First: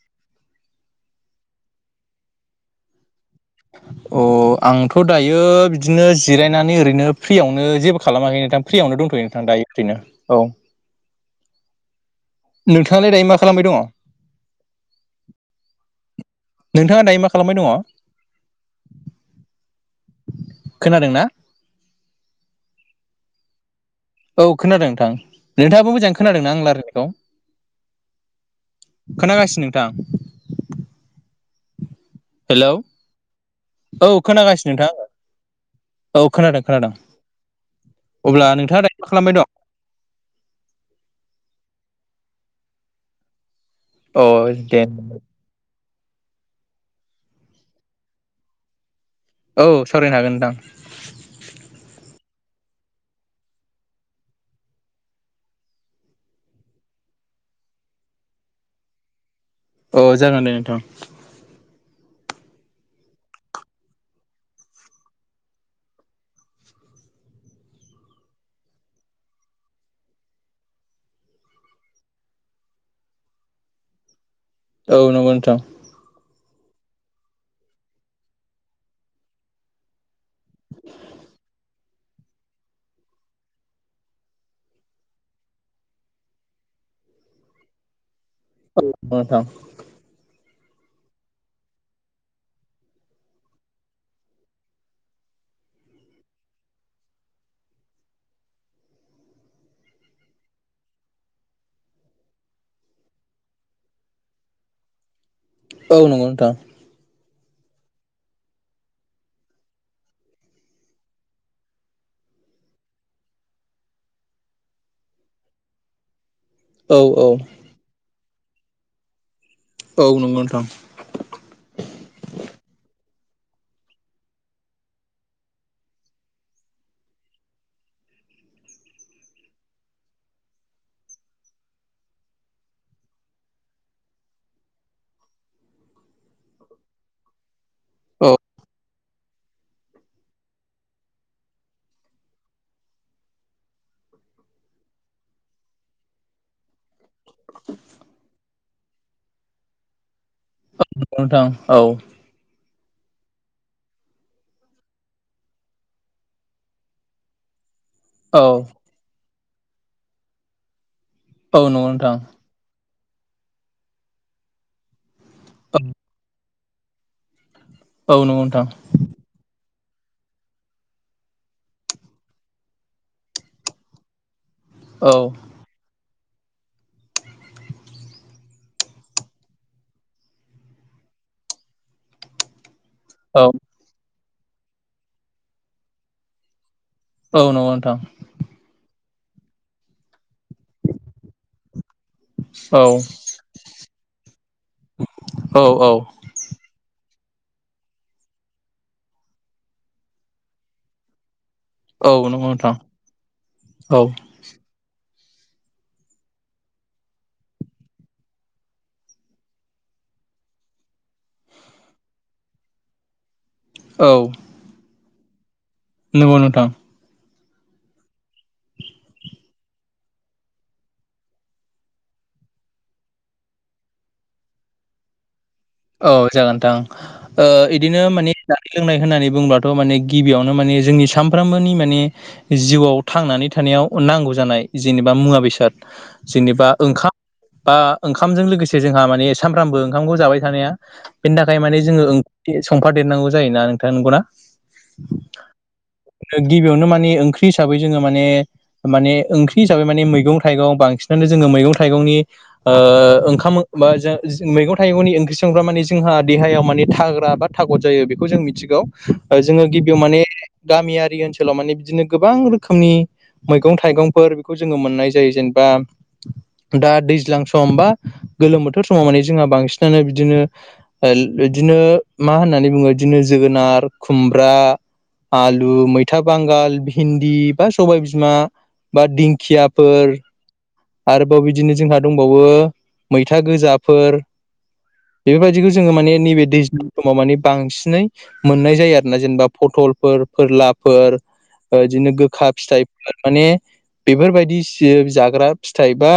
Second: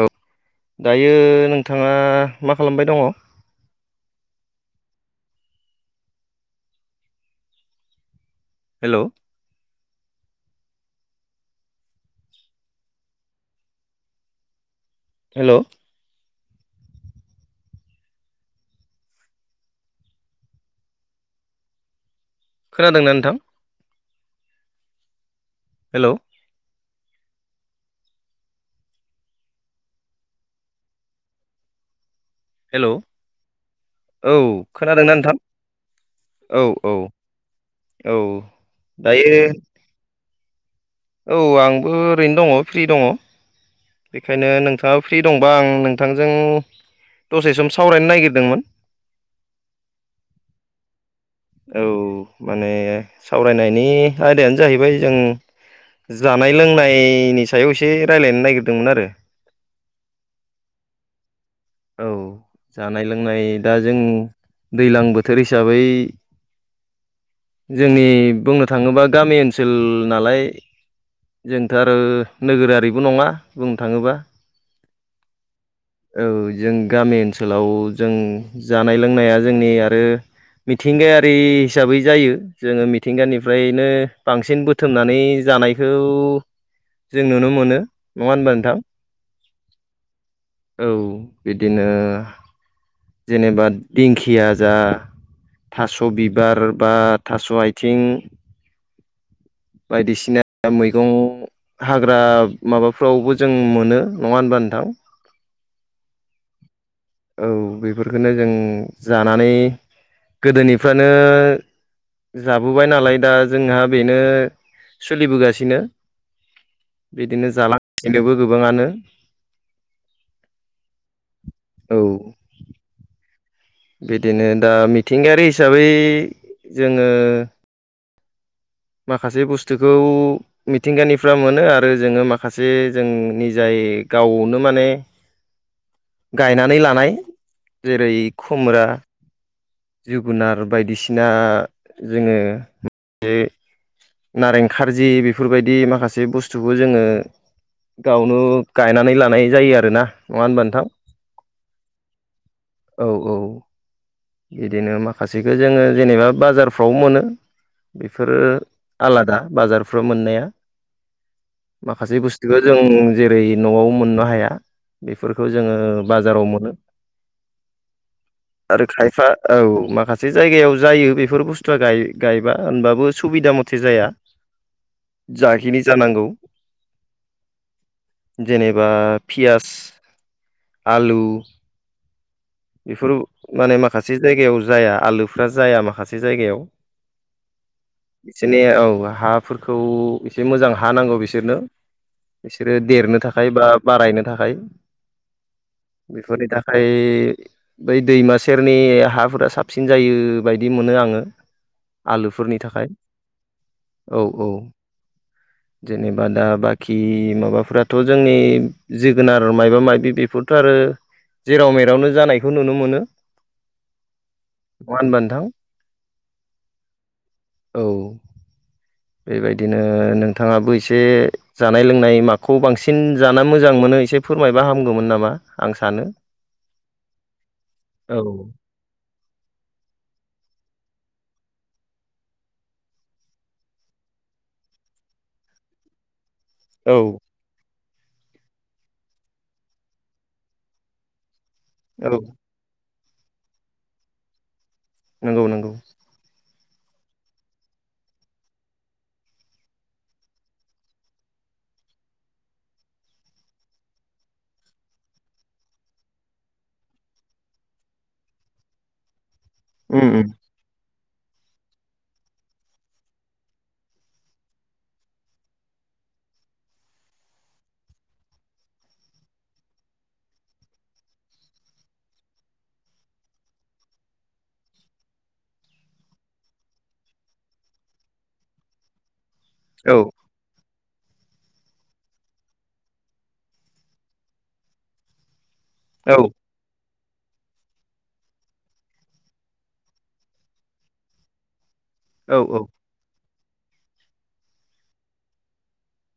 औ दायो नोंथाङा मा खालामबाय दङ? [inaudible] अ आंथ' दायो बिदिनो जिरायनानै ओरैनो फ्रियावनो जेबो खालामाखै नोंथां हेलौ फ्रियावनो दंथ'यो नोंथां दायो फ्रियैनो औ नोंथाङालाय दायो मा खालामबाय दङ? हेलौ नोंथाङा दायो मा खालामबाय दङ? खोनादोंना? खोनादोंना नोंथां? औ खोनादों नोंथां। नोंथाङाबो मोजां हेलौ खोनादों ना आं लाराय नायखौ? खोनागासिनो नोंथां। हेलौ औ खोनागासिनो नोंथां आङो औ खोनादों खोनादों। औ अब्ला नोंथाङा दायो मा खालामबाय दं? औ आंबो ओरैनो दङ फ्रि दङ अ बेखायनो दे नोंथाङा फ्रि दं बा आं नोंथांजों दसे सम सावरायनो नागिरदोंमोन। औ सावरायनो हागोन नोंथां। औ माने सावरायनायनि आयदायानो जाहैबाय जों जानाय लोंनायनि सायाव एसे रायज्लायनो नागिरदोंमोन आरो। अ जागोन दे नोंथां। औ जानाय लोंनाय दा जों दैलां बोथोर हिसाबै जोंनि बुंनो थाङोबा गामि ओनसोल नालाय जोंथ' आरो नोगोरारिबो नङा बुंनो थाङोबा। औ नंगौ नोंथां। औ जों गामि ओनसोलाव जों जानाय लोंनाया जोंनि आरो मिथिंगायारि हिसाबै जायो जोङो मिथिंगानिफ्रायनो बांसिन बो थोमनानै जानायखौ जों नुनो मोनो। नङा होनबा नोंथां [unintelligible] औ बिदिनो जेनेबा दिंखिया जा थास' बिबार बा थास' आइथिं बायदिसिना मैगं हाग्रा माबाफ्रावबो जों मोनो। नङा होनबा नोथां? औ नंगौ नोंथां। औ बैफोरखोनो जों जानानै गोदोनिफ्रायनो जाबोबाय नालाय दा जोंहा बेनो सुलि बोगासिनो। औ औ बिदिनो जालां गासिबो गोबाङानो। औ नंगौ नोंथां। औ बिदिनो दा मिथिंगायारि हिसाबै जोङो माखासे बुस्थुखौ मिथिंगानिफ्रा मोनो आरो जोङो माखासे जोंनि जाय गावनो माने गायनानै लानाय जेरै औ खुमरा जोगुनार बायदिसिना जोङो [unintelligible] नारें खारजि बेफोरबायदि माखासे बुस्थुखौ जोङो गावनु गायनानै लानाय जायो आरोना। नङा होनबा नोंथां? नंगौ नोंथां औ। औ औ बिदिनो माखासेखो जोङो जेनेबा बाजारफ्राव मोनो बेफोरो औ आलादा बाजारफ्रो मोननाया औ नंगौ नोंथां माखासे बुस दिखौ जों जेरै न'आव मोननो हाया बेफोरखौ जोङो औ बाजाराव मोनो। औ नंगौ नोंथां। आरो खाय फ्रा औ माखासे जायगायाव जायो बेफोर बुस्थुआ गाय गायबा होनबाबो सुबिदा मथे जाया। औ जाखिनि जानांगौ जेनेबा पियास आलु बेफोर औ माने माखासे जायगायाव जाया आलुफ्रा जाया माखासे जायगायाव औ नंगौ नोंथां जेने औ हाफोरखौ एसे मोजां हा नांगौ बिसोरनो बिसोरो औ देरनो थाखाय बा बारायनो थाखाय औ औ बेफोरनिथाखाय बै दैमा सेरनि हाफोरा साबसिन जायो बायदि मोनो आङो औ नंगौ आलुफोरनि नोंथां थाखाय औ औ जेनेबा दा बाखि माबाफथ जोंनि जोगोनार मबा माबि बेफोरथ आरो जेराव मेरावनो जानायखौ नुनो मोनो औ नङा होमबा नोंथां नोंगौ नोंथां औ बेबायदिनो नों थाङाबो एसे जानाय लोंनाय माखौ बांसिन जाना मोजां मोनो एसे फोरमायबा हामगौमोन नामा आं सानो औ जागोन नोंथां ओ इदिनो औ माने जोंना लोंनाय होननानै बुंब्लाथ माने गिबियावनो माने जोंनि सानफ्रामबोनि माने जिउआव थांनानै थानायाव नांगौ जानाय जेनेबा मुवा बेसाद जेनेबा ओंखाम औ बा ओंखामजों लोगोसे जोंहा माने सामफ्रामबो ओंखामखौ जाबाय थानाया बेनि थाखाय माने जोङो ओंख्रि संफादेरनांगौ जायोना नोंथां नंगौना नंगौ नंगौ गिबियावनो माने ओंख्रि हिसाबै जोङो माने माने ओंख्रि हिसाबै माने मैगं थाइगं बांसिनानो जोङो मैगं थाइगंनि ओ ओंखामा बा जो मैगं थाइगंनि संग्रा माने जोंहा देहायाव माने थाग्रा बा थागद जायो बेखौ जों मिथिगौ जोङो गिबियाव उम माने उम गामियारि ओनसोलाव ओनसोलाव माने बिदिनो गोबां रोखोमनि मैगं थाइगंफोर बेखौ जोङो मोननाय जायो जेनेबा दा दैज्लां सम बा गोलोम बोथोर समाव माने जोंहा बांसिनानो इदिनो इदिनो मा होननानै बुङो इदिनो जोगोनार खुमब्रा आलु मैथा बांगाल भिन्दि बा सबाय बिमा बा औ दिंखियाफोर आरोबाव बिदिनो जोंहा दंबावो मैथा गोजाफोर बेफोरबायदिखौ जोङो माने औ नैबे दै ज्लां समाव माने बांसिनै मोननाय जायो आरो ना जेनेबा पथलफोर फोरलाफोर बिदिनो औ गोखा औ फिथाइफोर माने बेफोरबायदि जाग्रा फिथाइ बा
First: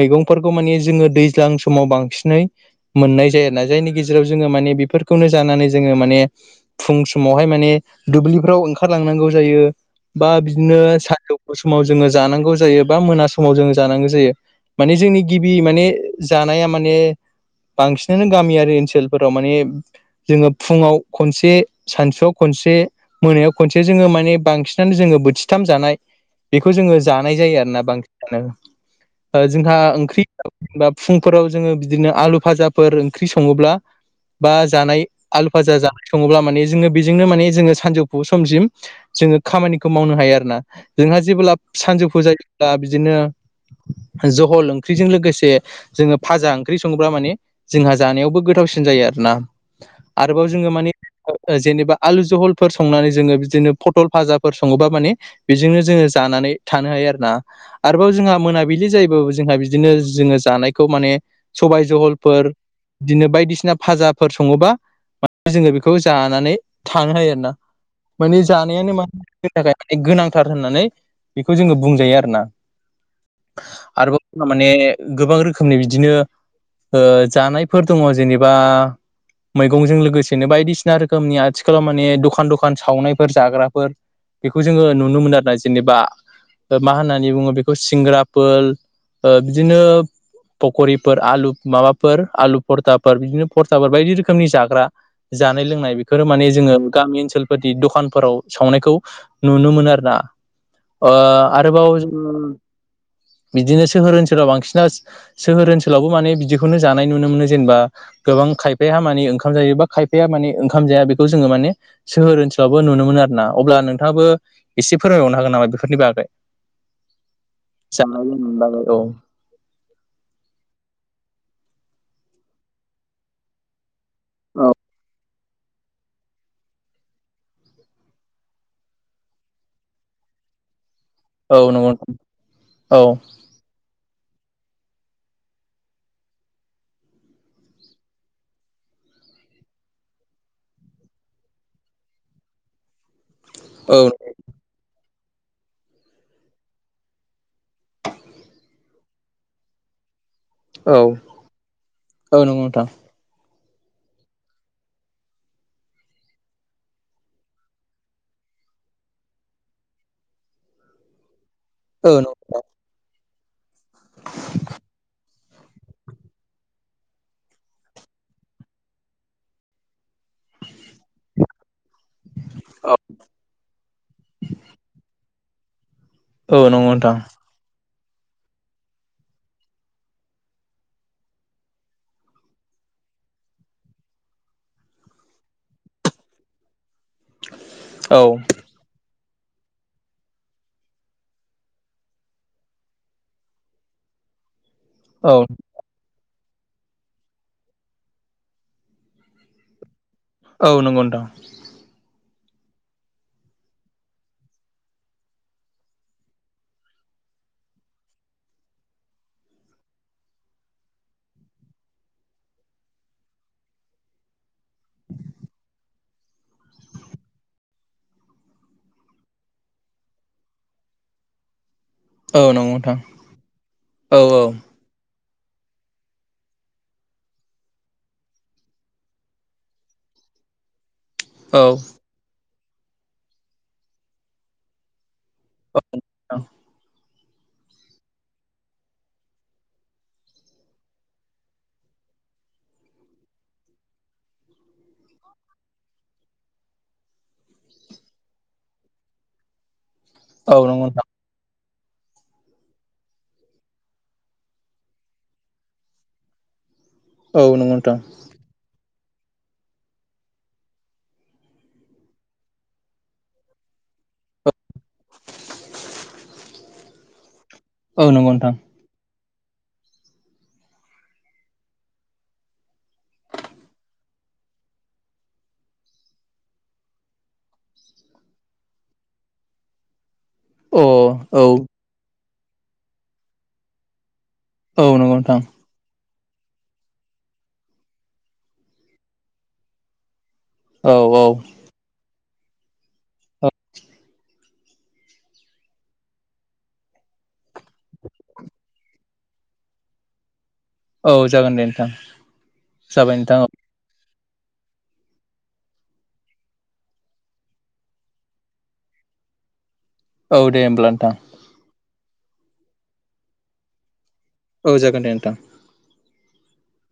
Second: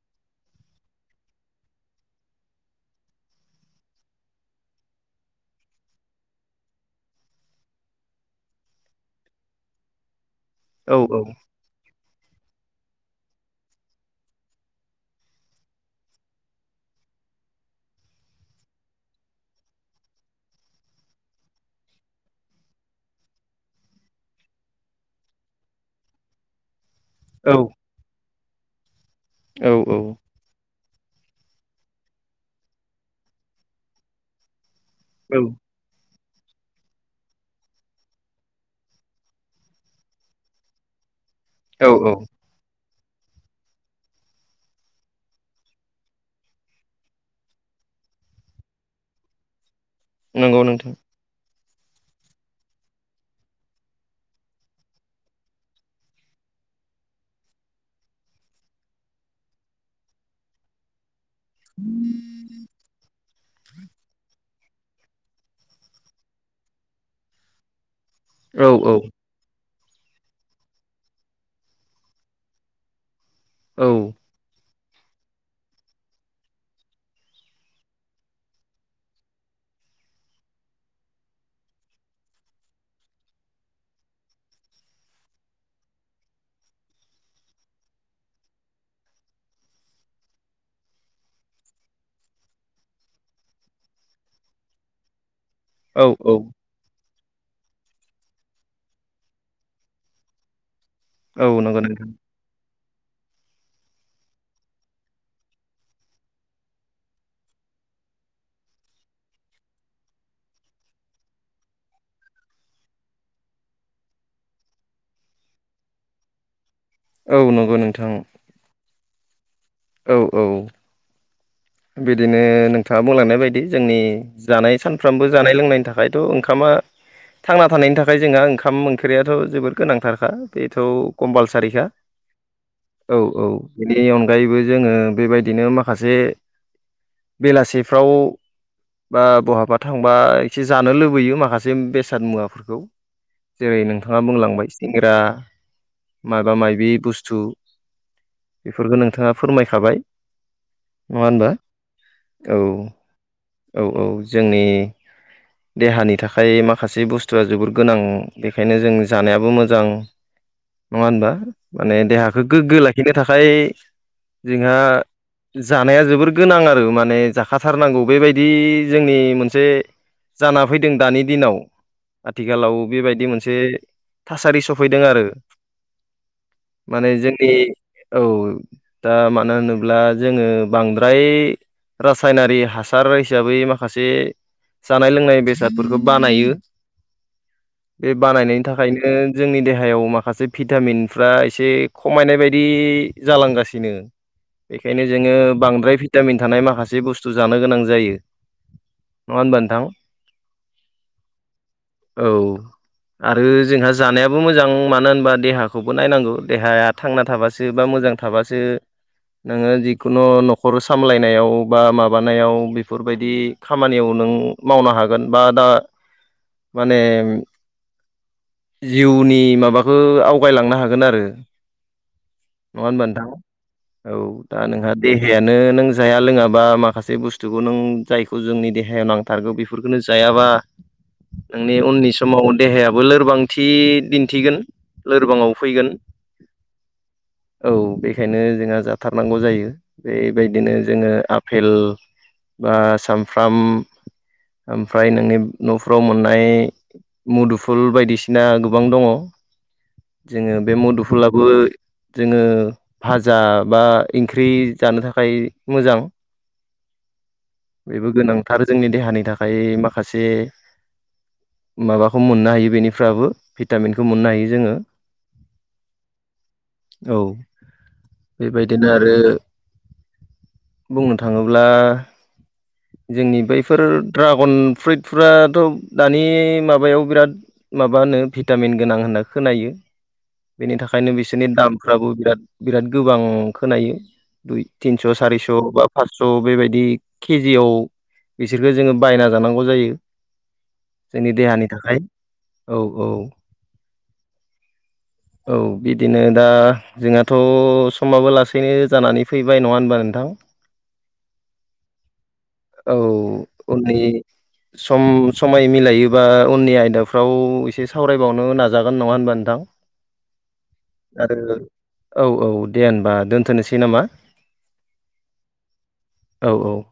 मैगंफोरखौ माने जोङो दैज्लां समाव बांसिनै मोननाय जायो आरोना जायनि गेजेराव जोङो माने बेफोरखौनो जानानै जोङो माने फुं समावहाय माने दुब्लिफ्राव ओंखारलांनांगौ जायो बा बिदिनो औ औ सानजौफु समाव जोङो जानांगौ जायो बा मोना समाव जोङो जानांगौ जायो माने जोंनि गिबि माने जानाया माने बांसिनानो गामियारि ओनसोलफोराव माने जोङो फुङाव खनसे सानसुआव खनसे मोनायाव खनसे जोङो माने बांसिनानो जोङो बोथिथाम जानाय बेखौ जोङो जानाय औ जायो आरोना बांसिनानो ओ जोंहा ओंख्रि बा फुंफोराव जोङो बिदिनो आलु फाजाफोर ओंख्रि सङोब्ला बा जानाय औ आलु फाजा जानो सङोब्ला माने जोङो बेजोंनो माने जोङो सानजौफु समसिम जोङो खामानिखौ मावनो हायो आरोना जोंहा जेबोला औ औ सानजौफु जायो दा बिदिनो जहल ओंख्रिजों लोगोसे जोङो फाजा ओंख्रि सङोब्ला माने जोंहा जानायावबो गोथावसिन जायो आरोना आरोबाव नंगौ जोङो माने नोंथां जेनेबा आलु जहलफोर संनानै जोङो बिदिनो पटल फाजाफोर सङोबा माने बेजोंनो जोङो जानानै थानो हायो आरो ना। आरोबाव जोंहा मोनाबिलि जायोबाबो जोंहा बिदिनो जोङो जानायखौ माने सबाय जहल बिदिनो बायदिसिना फाजाफोर सङोबा जोङो बेखौ जानानै थानो हायो आरो ना माने औ जानायानो औ मा जोंनि थाखाय माने गोनांथार होननानै बेखौ जोङो बुंजायो आरोना औ आरोबाव माने गोबां रोखोमनि बिदिनो ओ जानायफोर दङ जेनेबा मैगंजों लोगोसेनो बायदिसिना रोखोमनि आथिखालाव माने दखान दखान सावनायफोर जाग्राफोर बेखौ जोङो नुनो मोनो आरो ना जेनेबा मा होननानै बुङो बेखौ सिंग्राफोर बिदिनो पकरिफोर आलु माबाफोर आलु फरथाफोर बिदिनो फरथाफोर बायदि रोखोमनि जाग्रा जानाय लोंनाय औ बेफोरो माने औ जोङो गामि ओनसोल बादि दखानफोराव सावनायखौ नुनो मोनो आरो ना। ओ औ नंगौ आरोबाव नोंथां बिदिनो सोहोर ओनसोलाव बांसिना सोहोर ओनसोलावबो माने बिदि खौनो जानाय नुनो मोनो जेनेबा गोबां खायफाया माने ओंखाम जायो बा खायफाया माने ओंखाम जाया बेखौ जोङो माने सोहोर ओनसोलावबो नुनो मोन आर ना अब्ला नोंथाङाबो एसे फोरमायबावनो हागोन नामा बेफोरनि बागै? औ नंगौ नोंथां [unintelligible] औ औ औ बिदिनो नोंथाङा बुंलांनाय बायदि जोंनि जानाय सानफ्रामबो जानाय लोंनायनि थाखायथ' ओंखामा थांना थानायनि थाखाय जोंहा ओंखाम ओंख्रियाथ' जोबोर गोनांथारखा बेथ' औ कम्पालसारिखा नंगौ औ औ बेनि अनगायैबो जोङो बेबायदिनो माखासे बेलासिफ्राव बा बहाबा थांबा एसे जानो लुबैयो माखासे बेसाद मुवाफोरखौ। जेरै औ नोंथाङा बुंलांबाय सेंग्रा माबा माबि बुस्थु। बेफोरखौ नोंथाङा फोरमायखाबाय। मङा होनबा औ नंगौ नोंथां औ औ जोंनि देहानि थाखाय माखासे बुस्थुआ जोबद गोनां बेखायनो जों जानायाबो मोजां। नङा होनबा माने औ देहाखौ गोग्गो लाखिनो थाखाय जोंहा जानाया जोबोर गोनां आरो माने जाखाथारनांगौ बेबायदि जोंनि मोनसे जाना फैदों दानि दिनाव आथिखालाव बेबायदि मोनसे थासारि सफैदों आरो। औ नंगौ नोंथां औ नंगौ माने नोंथां जोंनि औ दा मानो होनोब्ला जोङो बांद्राय रासायनारि हासार हिसाबै माखासे जानाय लोंनाय बेसादफोरखौ बानायो [inaudible] बे बानायनायनि थाखाय ओंखायनो जोंनि देहायाव माखासे भिटामिनफ्रा एसे खमायनाय बायदि जालांगासिनो। [unintelligible] नंगौ नोंथां औ बांद्रा भि य भिटामिन थानाय माखासे बुस्थु जानो गोनां जायो नङा होनबा नोंथां? औ नंगौ नथां औ आरो जोंहा जानायाबो मोजां मानो होनबा देहाखौबो नायनांगौ देहाया थांना थाबासो बा मोजां थाबासो नोङो जिखुनु न'खर सामलायनायाव बा माबानायाव बेफोरबायदि खामानियाव नों मावनो हागोन बा दा माने जिउनि माबाखौ आवगायलांनो हागोन आरो औ नङा नोंथां। होनबा औ दा नोंहा देहायानो नों जाया लोङाबा माखासे बुस्थुखौ नों जायखौ जोंनि देहायाव नां थारगौ बेफोरफोरखौनो जायाबा [inaudible] नोंनि उननि समाव देहायाबो लोरबांथि दिन्थिगोन लोरबाङाव फैगोन औ बेखायनो जोंहा जा बुथारनांगौ जायो बेबायदिनो जोङो आफेल बा सामफ्राम ओमफ्राय नोंनि न'फ्राव मोननाय मुदुफुल बायदिसिना गोबां दङ। जोङो बे मुदुफुलाबो जोङो भाजा बा ओंख्रि जानो थाखाय मोजां बेबो गोनांथार जोंनि देहानि थाखाय माखासे माबाखौ मोननो हायो बेनिफ्राबो भिटामिनखौ मोननो हायो जोङो औ। औ नंगौ नोंथां। बिदिनो आरो बुंनो थाङोब्ला। जोंनि बैफोर ड्रागन फ्रुइटफ्राथ' दानि माबायाव बिराद माब होनो भिटामिन गोनां होनना खोनायो। बेनि अ औ थाखायनो बिसोरनि दामफ्राबो बिराद बिराद गोबां खोनायो। दुइ औ नंगौ तिनस' नोंथां सारिस' बा पासस' बेबायदि केजियाव बिसोरखो जोङो बायना जानांगौ जायो। औ औ जोंनि देहानि थाखाय औ औ [inaudible] औ बिदिनो दा जोंहाथ' समाबो लासैनो जानानै फैबाय नङा होनबा नोंथां? औ जागोन दे नोंथां। औ जाबाय नोंथां औ उनि सम समाय मिलायोबा उननि आयदाफ्राव एसे सावरायबावनो नाजागोन नङा होनबा नोंथां। औ दे होमब्ला नोंथां। आरो औ औ दे होनबा दोनथ'नोसै नामा? औ जागोन दे नोंथां। औ औ।